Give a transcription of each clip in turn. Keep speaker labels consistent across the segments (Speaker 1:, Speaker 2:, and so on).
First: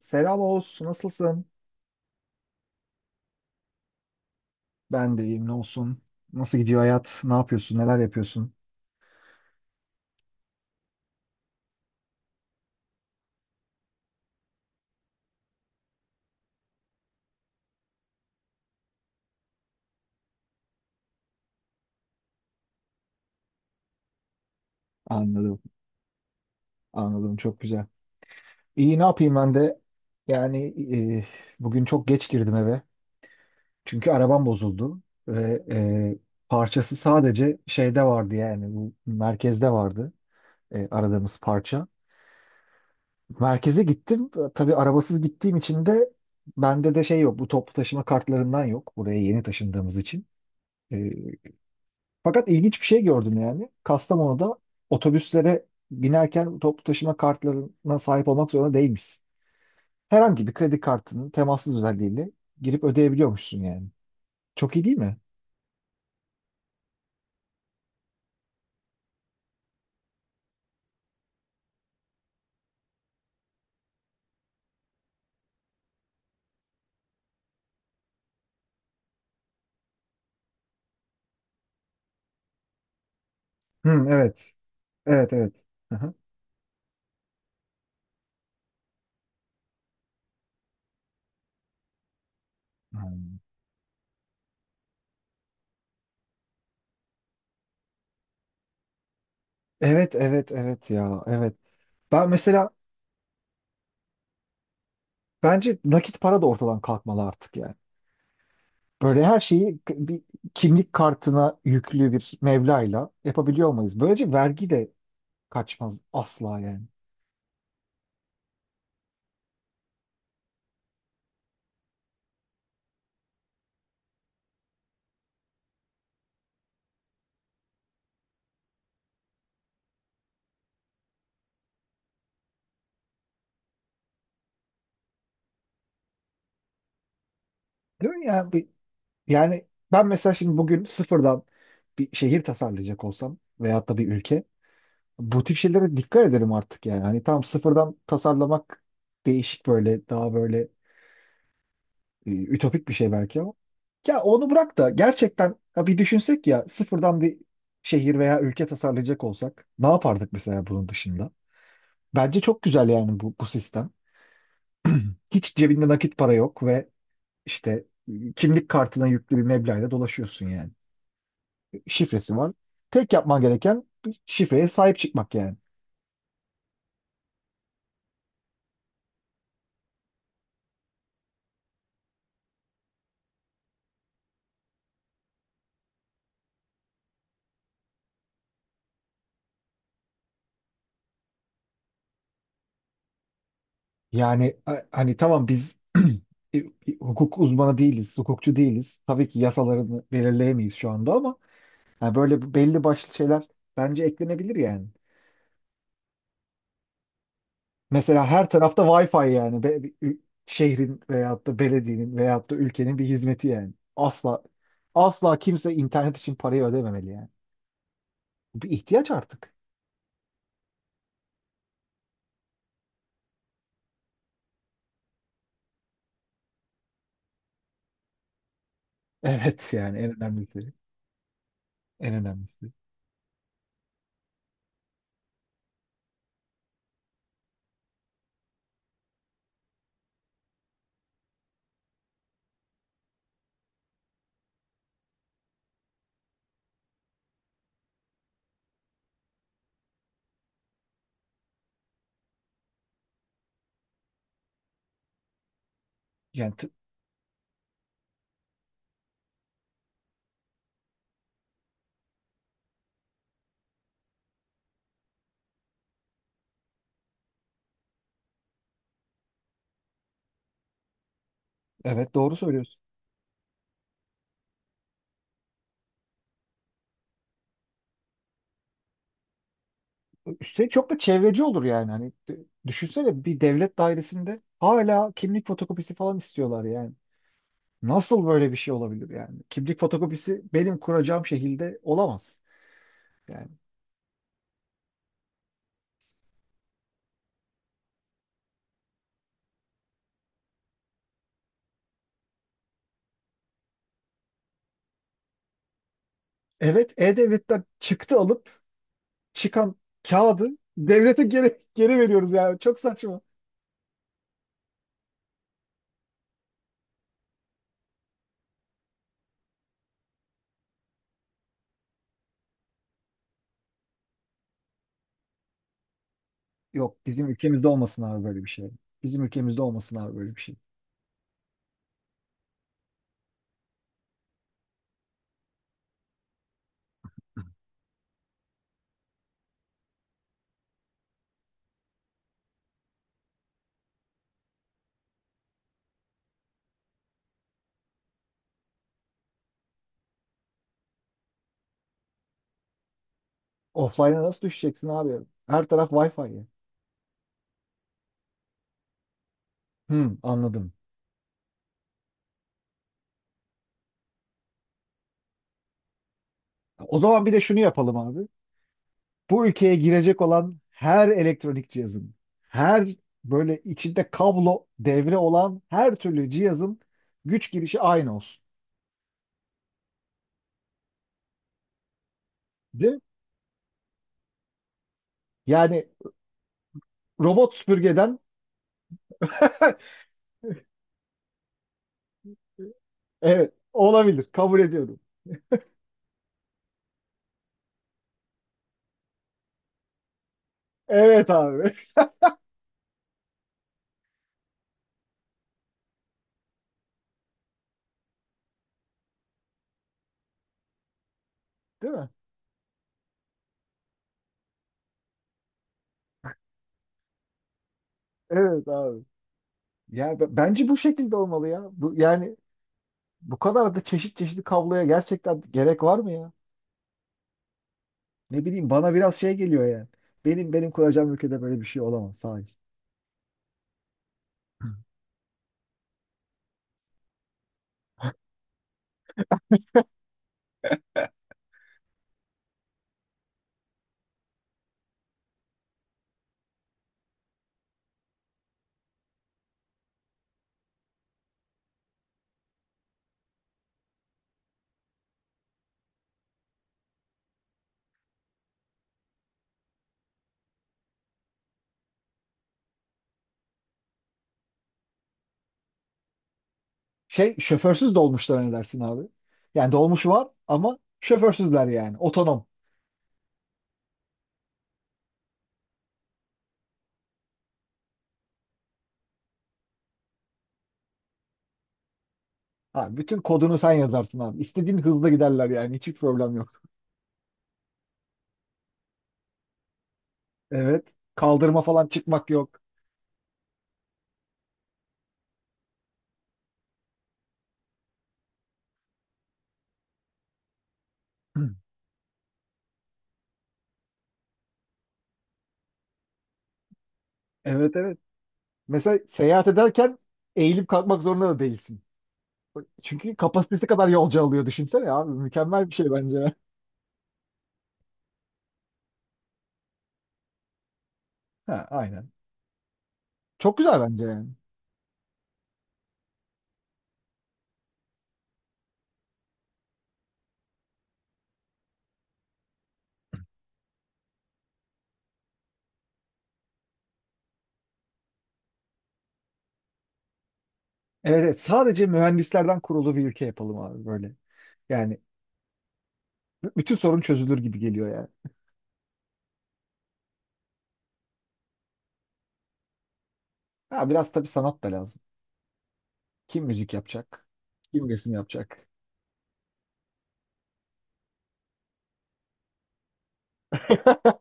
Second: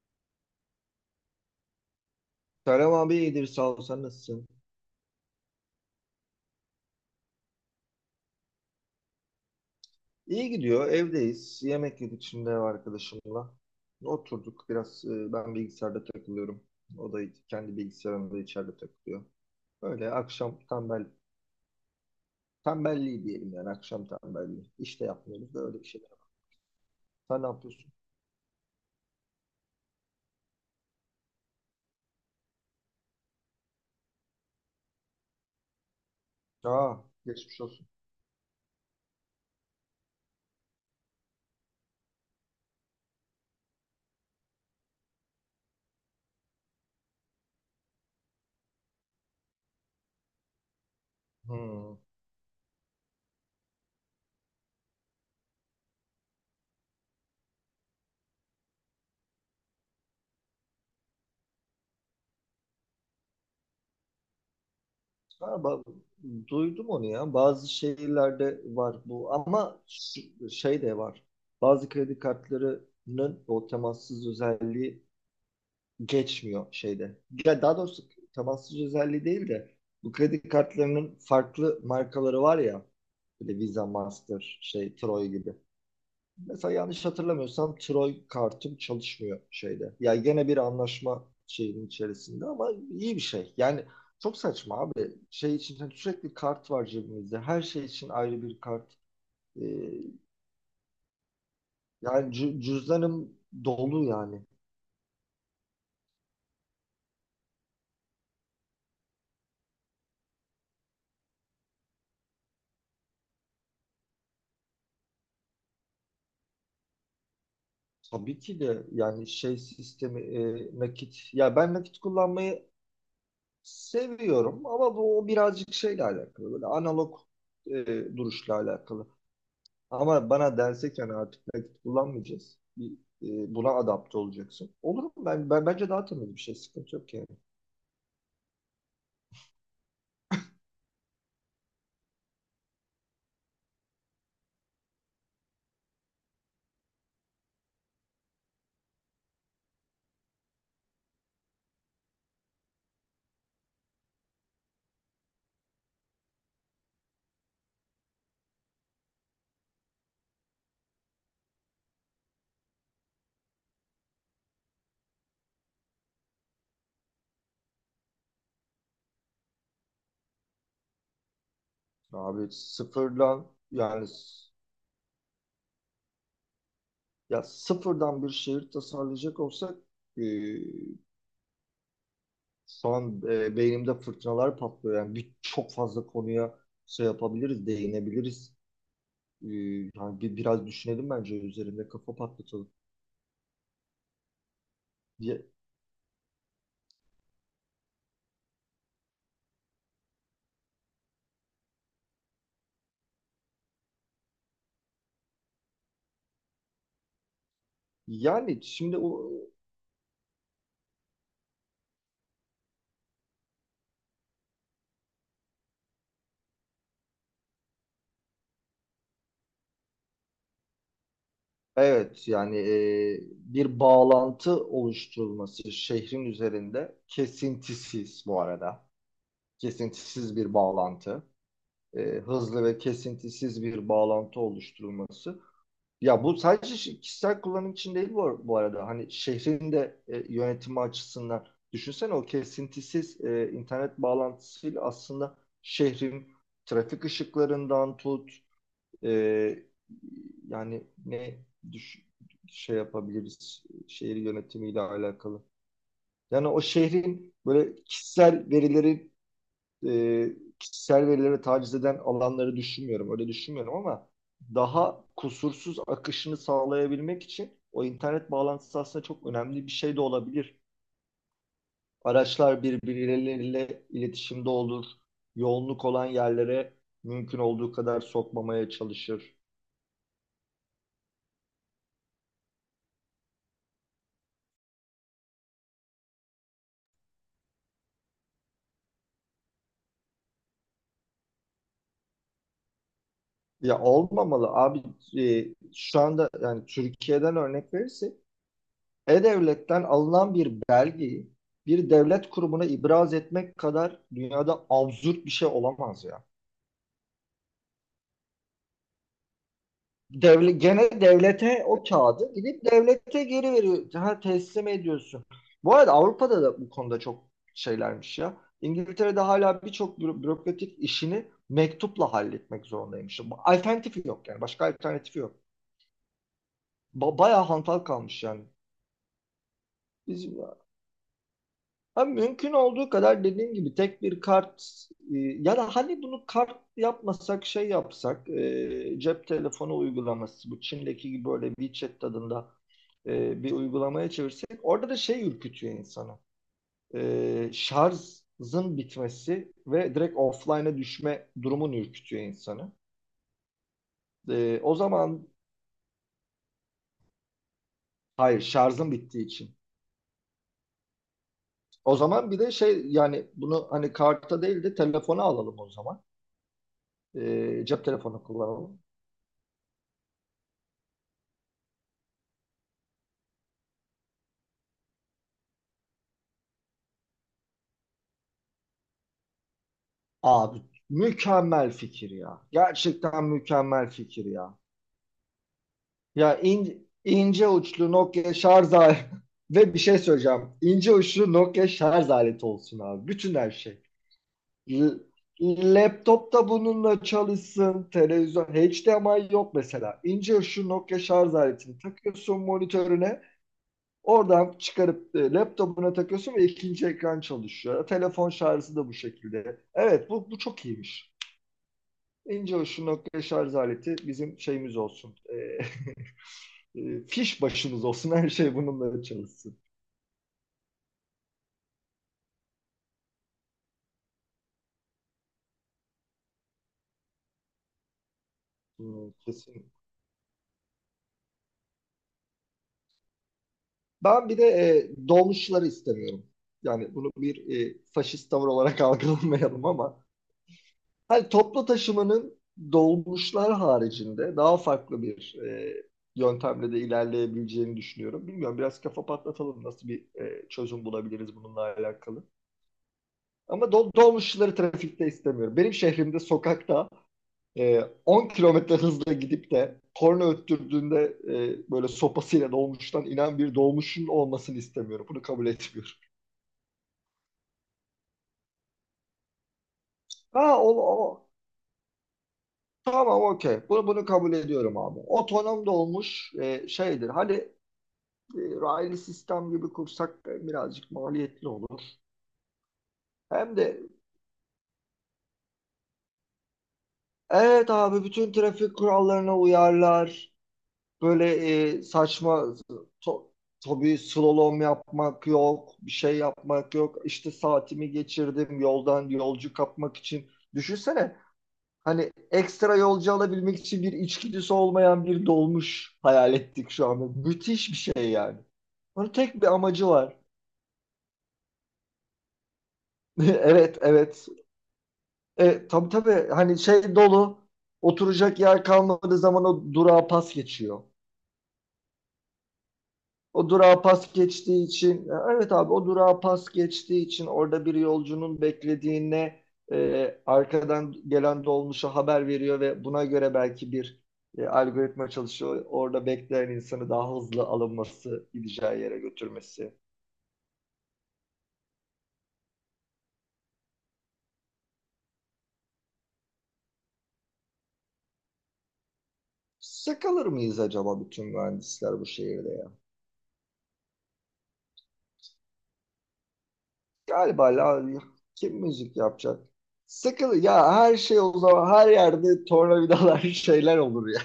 Speaker 1: Selam Oğuz, nasılsın?
Speaker 2: Selam abi, iyidir sağ ol, sen nasılsın?
Speaker 1: Ben de iyiyim, ne olsun? Nasıl gidiyor hayat? Ne yapıyorsun? Neler yapıyorsun?
Speaker 2: İyi gidiyor, evdeyiz, yemek yedik şimdi ev arkadaşımla. Oturduk biraz, ben bilgisayarda takılıyorum. O da kendi bilgisayarında içeride takılıyor. Öyle akşam tembelliği diyelim, yani akşam tembelliği. İş de yapmıyoruz da,
Speaker 1: Anladım,
Speaker 2: öyle bir şeyler.
Speaker 1: anladım.
Speaker 2: Sen ne
Speaker 1: Çok güzel.
Speaker 2: yapıyorsun?
Speaker 1: İyi, ne yapayım ben de? Yani e, bugün çok geç girdim eve. Çünkü arabam bozuldu. Ve parçası
Speaker 2: Aa,
Speaker 1: sadece
Speaker 2: geçmiş olsun.
Speaker 1: şeyde vardı yani. Bu merkezde vardı aradığımız parça. Merkeze gittim. Tabii arabasız gittiğim için de bende şey yok. Bu toplu taşıma kartlarından yok. Buraya yeni taşındığımız için. Ee,
Speaker 2: Hmm.
Speaker 1: fakat ilginç bir şey gördüm yani. Kastamonu'da otobüslere binerken toplu taşıma kartlarına sahip olmak zorunda değilmişsin. Herhangi bir kredi kartının temassız özelliğiyle girip ödeyebiliyormuşsun yani. Çok iyi değil mi?
Speaker 2: Ha, ba- duydum onu ya, bazı şehirlerde var bu, ama şey de var. Bazı kredi kartlarının o temassız özelliği geçmiyor şeyde. Ya daha doğrusu temassız özelliği değil de, bu kredi kartlarının farklı markaları var ya. Böyle Visa,
Speaker 1: Hı, evet.
Speaker 2: Master, şey Troy
Speaker 1: Evet,
Speaker 2: gibi.
Speaker 1: evet. Aha.
Speaker 2: Mesela yanlış hatırlamıyorsam Troy kartım çalışmıyor şeyde. Ya gene bir anlaşma şeyinin içerisinde, ama iyi bir
Speaker 1: Hmm.
Speaker 2: şey. Yani çok saçma abi. Şey için, hani sürekli kart var cebimizde. Her şey için ayrı bir kart. Ee,
Speaker 1: Evet, evet, evet ya. Evet. Ben
Speaker 2: yani
Speaker 1: mesela
Speaker 2: cüzdanım dolu yani.
Speaker 1: bence nakit para da ortadan kalkmalı artık. Böyle her şeyi bir kimlik kartına yüklü bir mevlayla yapabiliyor olmalıyız. Böylece vergi de kaçmaz asla yani.
Speaker 2: Tabii ki de, yani şey sistemi, nakit, ya ben nakit kullanmayı seviyorum ama bu o birazcık şeyle alakalı, böyle analog, e, duruşla alakalı. Ama bana dense ki hani artık nakit kullanmayacağız, bir, buna adapte olacaksın, olur mu? Ben bence daha temiz bir şey, sıkıntı yok yani.
Speaker 1: Değil mi? Yani ben mesela şimdi bugün sıfırdan bir şehir tasarlayacak olsam veyahut da bir ülke, bu tip şeylere dikkat ederim artık yani. Hani tam sıfırdan tasarlamak değişik, böyle daha böyle ütopik bir şey belki ama. Ya onu bırak da gerçekten ya bir düşünsek ya, sıfırdan bir şehir veya ülke tasarlayacak olsak ne yapardık mesela bunun dışında? Bence çok güzel yani bu sistem. Hiç cebinde nakit para yok ve işte kimlik kartına yüklü bir meblağla dolaşıyorsun yani. Şifresi
Speaker 2: Abi
Speaker 1: var. Tek yapman
Speaker 2: sıfırdan,
Speaker 1: gereken
Speaker 2: yani
Speaker 1: şifreye sahip çıkmak yani.
Speaker 2: ya sıfırdan bir şehir tasarlayacak olsak, e, son, beynimde fırtınalar patlıyor. Yani bir, çok fazla konuya şey yapabiliriz, değinebiliriz. Ee, yani bir, biraz düşünelim bence, üzerinde kafa patlatalım.
Speaker 1: Hani
Speaker 2: Ya-
Speaker 1: tamam biz e, hukuk uzmanı değiliz, hukukçu değiliz. Tabii ki yasalarını belirleyemeyiz şu anda ama yani böyle belli başlı şeyler bence eklenebilir yani. Mesela her
Speaker 2: Yani
Speaker 1: tarafta
Speaker 2: şimdi
Speaker 1: Wi-Fi
Speaker 2: o,
Speaker 1: yani. Şehrin veyahut da belediyenin veyahut da ülkenin bir hizmeti yani. Asla asla kimse internet için parayı ödememeli yani. Bu bir ihtiyaç artık.
Speaker 2: evet yani, bir bağlantı oluşturulması şehrin üzerinde, kesintisiz bu arada.
Speaker 1: Evet yani en
Speaker 2: Kesintisiz bir
Speaker 1: önemlisi.
Speaker 2: bağlantı.
Speaker 1: En
Speaker 2: Hızlı
Speaker 1: önemlisi.
Speaker 2: ve kesintisiz bir bağlantı oluşturulması. Ya bu sadece kişisel kullanım için değil bu, bu arada. Hani şehrin de, yönetimi açısından, düşünsene o kesintisiz internet bağlantısıyla aslında şehrin trafik ışıklarından tut, e, yani düş- şey yapabiliriz şehir yönetimiyle alakalı. Yani
Speaker 1: Yani
Speaker 2: o
Speaker 1: t-
Speaker 2: şehrin böyle kişisel verileri, e, kişisel verilere taciz eden alanları düşünmüyorum. Öyle düşünmüyorum ama daha kusursuz akışını sağlayabilmek için o internet bağlantısı aslında çok önemli bir şey de olabilir.
Speaker 1: evet doğru
Speaker 2: Araçlar
Speaker 1: söylüyorsun.
Speaker 2: birbirleriyle iletişimde olur. Yoğunluk olan yerlere mümkün olduğu kadar sokmamaya çalışır.
Speaker 1: Üstelik çok da çevreci olur yani. Düşünsene bir devlet dairesinde hala kimlik fotokopisi falan istiyorlar yani. Nasıl böyle bir şey olabilir yani? Kimlik fotokopisi benim kuracağım şekilde olamaz. Yani
Speaker 2: Ya olmamalı abi. E, şu anda yani, Türkiye'den örnek verirsek E-Devlet'ten alınan bir belgeyi bir devlet kurumuna ibraz etmek kadar dünyada absürt bir şey olamaz ya.
Speaker 1: evet, e-devletten çıktı alıp çıkan kağıdı
Speaker 2: Devlet, gene
Speaker 1: devlete
Speaker 2: devlete o
Speaker 1: geri
Speaker 2: kağıdı
Speaker 1: veriyoruz yani.
Speaker 2: gidip
Speaker 1: Çok
Speaker 2: devlete
Speaker 1: saçma.
Speaker 2: geri veriyor, ha, teslim ediyorsun. Bu arada Avrupa'da da bu konuda çok şeylermiş ya. İngiltere'de hala birçok bürokratik işini mektupla halletmek zorundaymış. Bu alternatifi yok yani. Başka alternatifi yok.
Speaker 1: Yok, bizim
Speaker 2: Bayağı
Speaker 1: ülkemizde
Speaker 2: hantal
Speaker 1: olmasın
Speaker 2: kalmış
Speaker 1: abi
Speaker 2: yani.
Speaker 1: böyle bir şey. Bizim ülkemizde olmasın abi
Speaker 2: Biz,
Speaker 1: böyle bir şey.
Speaker 2: ha, mümkün olduğu kadar dediğim gibi tek bir kart, ya da hani bunu kart yapmasak şey yapsak, cep telefonu uygulaması, bu Çin'deki gibi böyle WeChat tadında bir uygulamaya çevirsek, orada da şey ürkütüyor insanı. Şarjın bitmesi ve direkt offline'a düşme durumun ürkütüyor insanı.
Speaker 1: Offline'a nasıl
Speaker 2: O
Speaker 1: düşeceksin
Speaker 2: zaman,
Speaker 1: abi? Her taraf Wi-Fi ya.
Speaker 2: hayır, şarjın bittiği için.
Speaker 1: Hmm, anladım.
Speaker 2: O zaman bir de şey, yani bunu hani karta değil de telefona alalım o zaman.
Speaker 1: O zaman bir de şunu
Speaker 2: Cep
Speaker 1: yapalım
Speaker 2: telefonu
Speaker 1: abi.
Speaker 2: kullanalım.
Speaker 1: Bu ülkeye girecek olan her elektronik cihazın, her böyle içinde kablo devre olan her türlü cihazın güç girişi aynı olsun.
Speaker 2: Abi mükemmel fikir ya.
Speaker 1: Değil mi?
Speaker 2: Gerçekten mükemmel fikir ya.
Speaker 1: Yani
Speaker 2: Ya ince
Speaker 1: robot
Speaker 2: uçlu
Speaker 1: süpürgeden
Speaker 2: Nokia şarj aleti ve bir şey söyleyeceğim. İnce uçlu Nokia şarj aleti olsun abi. Bütün her
Speaker 1: evet,
Speaker 2: şey.
Speaker 1: olabilir. Kabul
Speaker 2: L-
Speaker 1: ediyorum.
Speaker 2: laptop da bununla çalışsın. Televizyon HDMI yok mesela. İnce uçlu Nokia şarj
Speaker 1: Evet abi.
Speaker 2: aletini takıyorsun monitörüne. Oradan çıkarıp laptopuna takıyorsun ve ikinci ekran çalışıyor. Telefon şarjı da bu şekilde. Evet bu, bu çok iyiymiş.
Speaker 1: Değil mi?
Speaker 2: İnce uçlu nokta şarj aleti bizim şeyimiz olsun. Fiş başımız olsun. Her şey
Speaker 1: Evet
Speaker 2: bununla
Speaker 1: abi.
Speaker 2: çalışsın.
Speaker 1: Bence bu şekilde olmalı ya. Yani bu kadar da çeşit çeşitli kabloya gerçekten gerek var mı ya? Ne bileyim, bana
Speaker 2: Hmm,
Speaker 1: biraz şey
Speaker 2: kesin.
Speaker 1: geliyor yani. Benim kuracağım ülkede böyle bir şey olamaz sadece.
Speaker 2: Ben bir de dolmuşları istemiyorum. Yani bunu bir faşist tavır olarak algılamayalım ama hani toplu taşımanın dolmuşlar haricinde daha farklı bir yöntemle de ilerleyebileceğini düşünüyorum. Bilmiyorum, biraz kafa patlatalım, nasıl bir çözüm bulabiliriz bununla alakalı. Ama dolmuşları trafikte istemiyorum. Benim şehrimde sokakta 10 kilometre hızla gidip de korna öttürdüğünde böyle sopasıyla dolmuştan inen bir dolmuşun olmasını istemiyorum. Bunu kabul etmiyorum.
Speaker 1: Şey, şoförsüz dolmuşlar ne dersin abi? Yani dolmuş var ama
Speaker 2: O,
Speaker 1: şoförsüzler yani. Otonom.
Speaker 2: tamam, okey. Bunu, bunu kabul ediyorum abi. Otonom dolmuş şeydir. Hani raylı sistem gibi kursak da birazcık maliyetli olur.
Speaker 1: Ha, bütün
Speaker 2: Hem
Speaker 1: kodunu sen
Speaker 2: de,
Speaker 1: yazarsın abi. İstediğin hızla giderler yani. Hiçbir problem yok.
Speaker 2: evet abi, bütün trafik kurallarına uyarlar.
Speaker 1: Evet.
Speaker 2: Böyle
Speaker 1: Kaldırma falan çıkmak
Speaker 2: saçma,
Speaker 1: yok.
Speaker 2: to, tabii slalom yapmak yok, bir şey yapmak yok. İşte saatimi geçirdim yoldan yolcu kapmak için. Düşünsene, hani ekstra yolcu alabilmek için bir içgüdüsü olmayan bir dolmuş hayal ettik şu anda. Müthiş bir
Speaker 1: Evet, evet.
Speaker 2: şey yani.
Speaker 1: Mesela
Speaker 2: Bunun tek bir
Speaker 1: seyahat
Speaker 2: amacı
Speaker 1: ederken
Speaker 2: var.
Speaker 1: eğilip kalkmak zorunda da değilsin. Çünkü kapasitesi
Speaker 2: Evet,
Speaker 1: kadar
Speaker 2: evet.
Speaker 1: yolcu alıyor, düşünsene abi. Mükemmel bir
Speaker 2: Tabii
Speaker 1: şey
Speaker 2: tabii,
Speaker 1: bence.
Speaker 2: hani şey dolu, oturacak yer kalmadığı zaman o durağa pas geçiyor.
Speaker 1: Ha, aynen.
Speaker 2: O
Speaker 1: Çok
Speaker 2: durağa
Speaker 1: güzel bence
Speaker 2: pas
Speaker 1: yani.
Speaker 2: geçtiği için, evet abi, o durağa pas geçtiği için orada bir yolcunun beklediğine arkadan gelen dolmuşa haber veriyor ve buna göre belki bir algoritma çalışıyor. Orada bekleyen insanı daha hızlı alınması, gideceği yere götürmesi.
Speaker 1: Evet, evet, sadece mühendislerden kurulu bir ülke yapalım abi böyle. Yani bütün sorun çözülür gibi geliyor yani.
Speaker 2: Sıkılır mıyız acaba bütün mühendisler bu şehirde ya?
Speaker 1: Ha, biraz tabii sanat da lazım. Kim müzik yapacak?
Speaker 2: Galiba,
Speaker 1: Kim resim
Speaker 2: kim
Speaker 1: yapacak?
Speaker 2: müzik yapacak? Sıkılır ya her şey, o zaman her yerde tornavidalar şeyler olur ya.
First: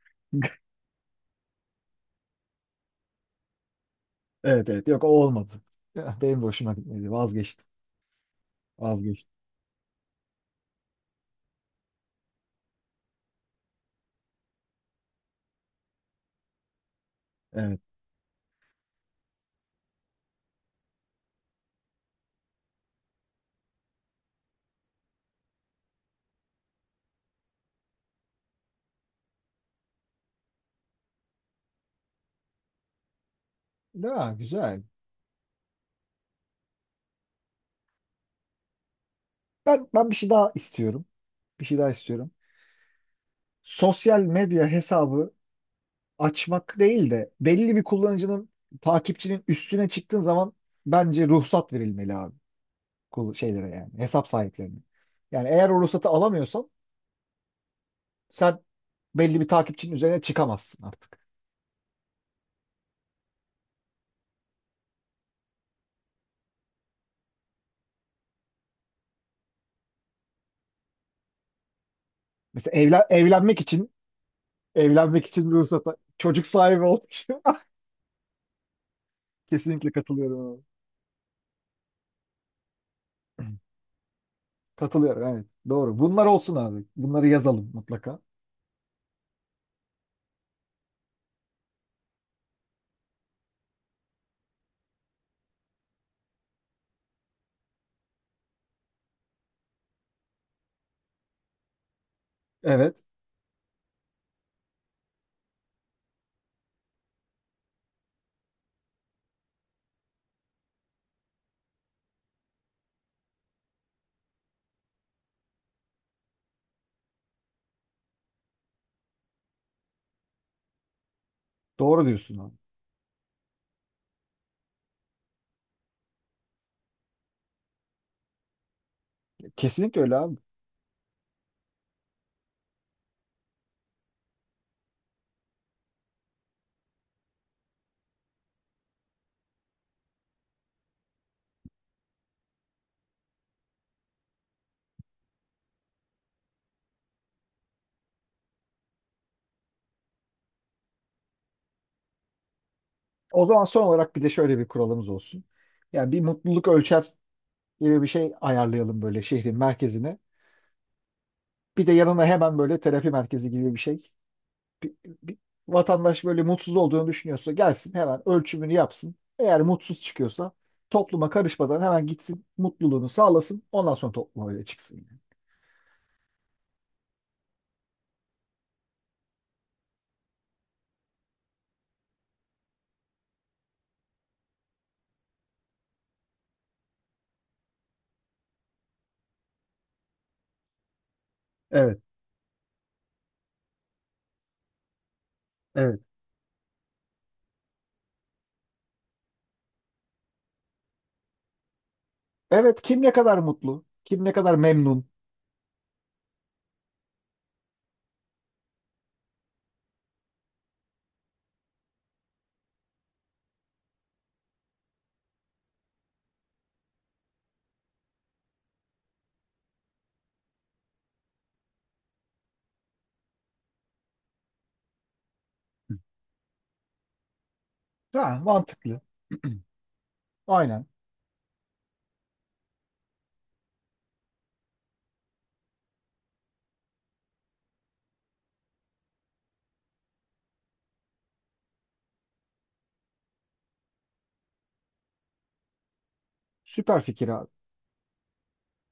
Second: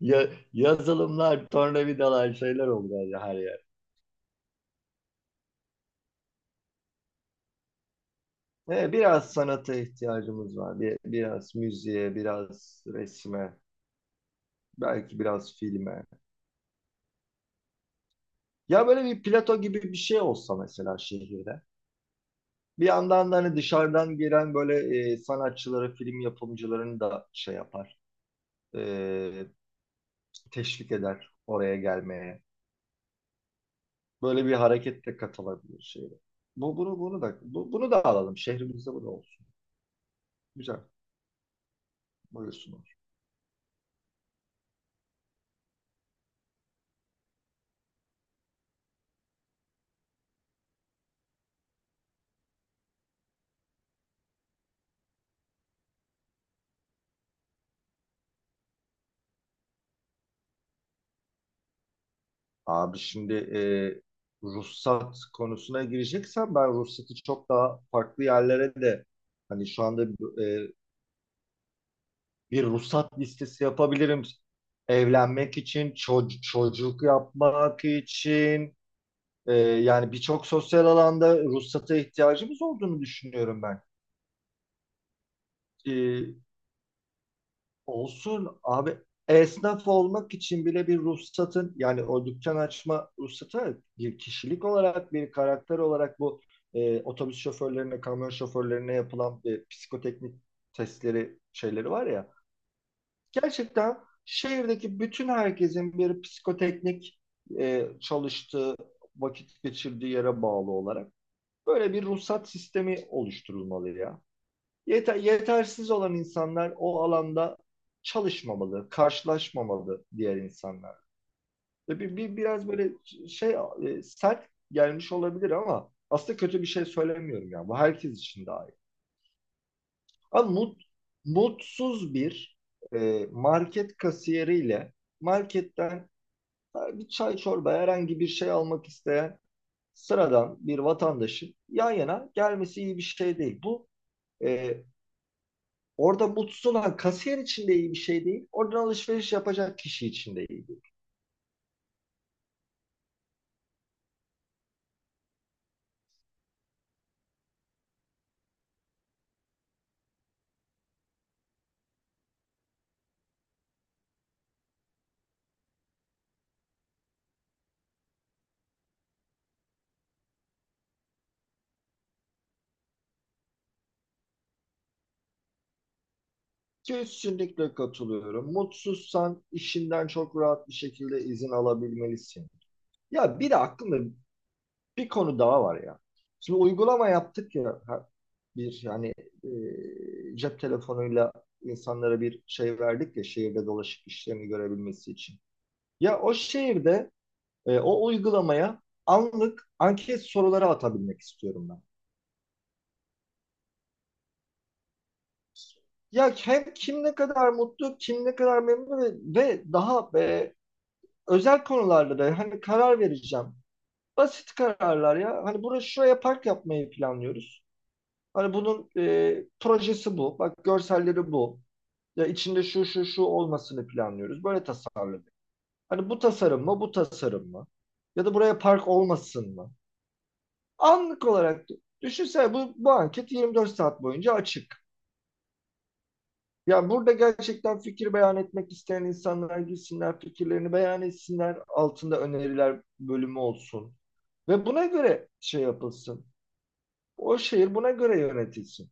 Speaker 2: Ya, yazılımlar, tornavidalar, şeyler oldu yani her yer.
Speaker 1: Evet evet, yok o olmadı. Ya, benim de hoşuma gitmedi. Vazgeçtim.
Speaker 2: Biraz
Speaker 1: Vazgeçtim.
Speaker 2: sanata ihtiyacımız var. Bir, biraz müziğe, biraz resme, belki biraz filme.
Speaker 1: Evet.
Speaker 2: Ya böyle bir plato gibi bir şey olsa mesela şehirde. Bir yandan da hani dışarıdan gelen böyle sanatçıları, film yapımcılarını da şey yapar, e, teşvik eder oraya gelmeye.
Speaker 1: Ya,
Speaker 2: Böyle bir
Speaker 1: güzel.
Speaker 2: harekette katılabilir şehre. Bu, bunu, bunu da, bunu da alalım. Şehrimizde bu da olsun.
Speaker 1: Ben bir şey daha
Speaker 2: Güzel.
Speaker 1: istiyorum. Bir şey daha istiyorum.
Speaker 2: Buyursun.
Speaker 1: Sosyal medya hesabı açmak değil de belli bir kullanıcının, takipçinin üstüne çıktığın zaman bence ruhsat verilmeli abi. Şeylere yani, hesap sahiplerine. Yani eğer o ruhsatı alamıyorsan sen belli bir takipçinin üzerine çıkamazsın artık.
Speaker 2: Abi şimdi, ruhsat konusuna gireceksem ben ruhsatı çok daha farklı yerlere de, hani şu anda e, bir
Speaker 1: Mesela
Speaker 2: ruhsat
Speaker 1: evlenmek
Speaker 2: listesi
Speaker 1: için,
Speaker 2: yapabilirim.
Speaker 1: evlenmek için
Speaker 2: Evlenmek
Speaker 1: bir
Speaker 2: için,
Speaker 1: ruhsata, çocuk sahibi
Speaker 2: çocuk
Speaker 1: olduğu için
Speaker 2: yapmak için,
Speaker 1: kesinlikle
Speaker 2: yani birçok
Speaker 1: katılıyorum
Speaker 2: sosyal alanda ruhsata ihtiyacımız olduğunu
Speaker 1: abi.
Speaker 2: düşünüyorum
Speaker 1: Katılıyorum, evet. Doğru. Bunlar
Speaker 2: ben.
Speaker 1: olsun abi. Bunları yazalım mutlaka.
Speaker 2: Olsun abi, esnaf olmak için bile bir ruhsatın, yani o dükkan açma ruhsatı, bir kişilik olarak bir karakter olarak, bu otobüs şoförlerine, kamyon şoförlerine yapılan psikoteknik testleri şeyleri var ya,
Speaker 1: Evet.
Speaker 2: gerçekten şehirdeki bütün herkesin bir psikoteknik, çalıştığı, vakit geçirdiği yere bağlı olarak böyle bir ruhsat sistemi oluşturulmalı ya. Yetersiz olan insanlar o alanda çalışmamalı, karşılaşmamalı diğer insanlar.
Speaker 1: Doğru diyorsun abi.
Speaker 2: Biraz böyle şey, sert gelmiş olabilir ama aslında kötü bir şey söylemiyorum yani, bu herkes için daha iyi.
Speaker 1: Kesinlikle öyle abi.
Speaker 2: Ama mutsuz bir market kasiyeriyle marketten bir çay, çorba, herhangi bir şey almak isteyen sıradan bir vatandaşın yan yana gelmesi iyi bir şey değil. Bu e, orada mutsuz olan kasiyer için de iyi bir şey değil. Oradan alışveriş yapacak kişi için de iyi değil.
Speaker 1: O zaman son olarak bir de şöyle bir kuralımız olsun. Yani bir mutluluk ölçer gibi bir şey ayarlayalım böyle şehrin merkezine. Bir de yanına hemen böyle terapi merkezi gibi bir şey. Bir, bir vatandaş böyle mutsuz olduğunu düşünüyorsa gelsin hemen ölçümünü yapsın. Eğer mutsuz çıkıyorsa topluma karışmadan hemen gitsin mutluluğunu sağlasın. Ondan sonra topluma öyle çıksın yani.
Speaker 2: Kesinlikle katılıyorum. Mutsuzsan işinden çok rahat bir şekilde izin alabilmelisin. Ya bir de aklımda bir konu daha var ya. Şimdi uygulama yaptık ya, bir hani, cep telefonuyla
Speaker 1: Evet,
Speaker 2: insanlara bir şey verdik ya şehirde dolaşıp işlerini görebilmesi için.
Speaker 1: evet.
Speaker 2: Ya o şehirde o uygulamaya anlık anket soruları atabilmek istiyorum ben.
Speaker 1: Evet, kim ne kadar mutlu, kim ne kadar memnun.
Speaker 2: Ya hem kim ne kadar mutlu, kim ne kadar memnun ve daha özel konularda da hani karar vereceğim. Basit kararlar ya. Hani burası, şuraya park yapmayı planlıyoruz. Hani bunun projesi bu. Bak, görselleri bu. Ya içinde şu şu şu olmasını planlıyoruz. Böyle tasarladık. Hani bu tasarım mı, bu tasarım mı? Ya da
Speaker 1: Ha,
Speaker 2: buraya park
Speaker 1: mantıklı.
Speaker 2: olmasın mı?
Speaker 1: Aynen.
Speaker 2: Anlık olarak düşünsene, bu, bu anket 24 saat boyunca açık. Ya burada gerçekten fikir beyan etmek isteyen insanlar gitsinler, fikirlerini beyan etsinler. Altında öneriler bölümü olsun. Ve buna göre şey yapılsın.
Speaker 1: Süper fikir
Speaker 2: O
Speaker 1: abi.
Speaker 2: şehir buna göre yönetilsin.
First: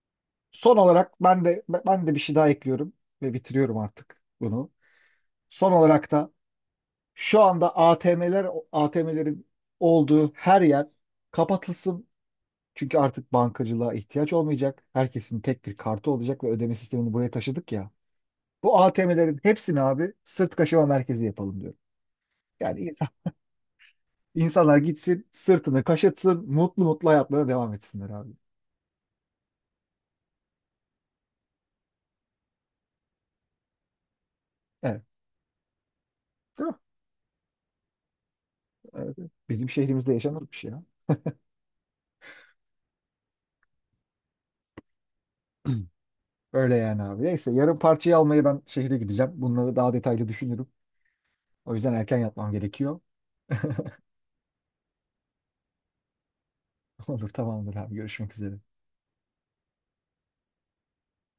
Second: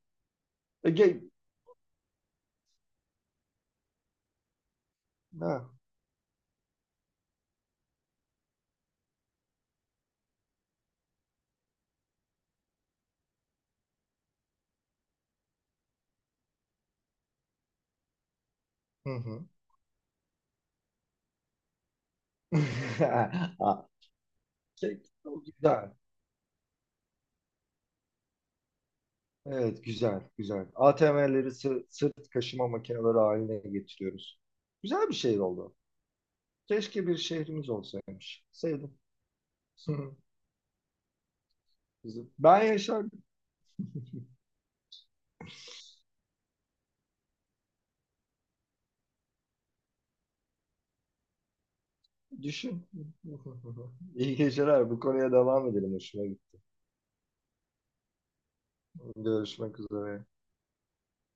Speaker 1: Son
Speaker 2: E,
Speaker 1: olarak
Speaker 2: ge-
Speaker 1: ben de bir şey daha ekliyorum ve bitiriyorum artık bunu.
Speaker 2: ha,
Speaker 1: Son olarak da şu anda ATM'lerin olduğu her yer kapatılsın. Çünkü artık bankacılığa ihtiyaç olmayacak. Herkesin tek bir kartı olacak ve ödeme sistemini buraya taşıdık ya. Bu
Speaker 2: hı
Speaker 1: ATM'lerin
Speaker 2: hı.
Speaker 1: hepsini abi sırt kaşıma merkezi yapalım diyorum. Yani
Speaker 2: Ha,
Speaker 1: insanlar
Speaker 2: şey,
Speaker 1: gitsin, sırtını
Speaker 2: güzel.
Speaker 1: kaşıtsın, mutlu mutlu hayatlarına devam etsinler abi.
Speaker 2: Evet, güzel, güzel. ATM'leri sırt kaşıma makineleri haline getiriyoruz.
Speaker 1: Evet.
Speaker 2: Güzel bir şehir oldu.
Speaker 1: Değil mi?
Speaker 2: Keşke bir şehrimiz olsaymış. Sevdim.
Speaker 1: Evet. Bizim şehrimizde
Speaker 2: Hı
Speaker 1: yaşanır bir şey ya.
Speaker 2: hı. Ben yaşardım.
Speaker 1: Öyle yani abi. Neyse, yarın parçayı almaya ben şehre gideceğim. Bunları daha detaylı düşünürüm. O yüzden erken yatmam
Speaker 2: Düşün.
Speaker 1: gerekiyor.
Speaker 2: İyi geceler. Bu konuya devam edelim. Hoşuma gitti.
Speaker 1: Olur, tamamdır abi, görüşmek üzere.
Speaker 2: Görüşmek üzere.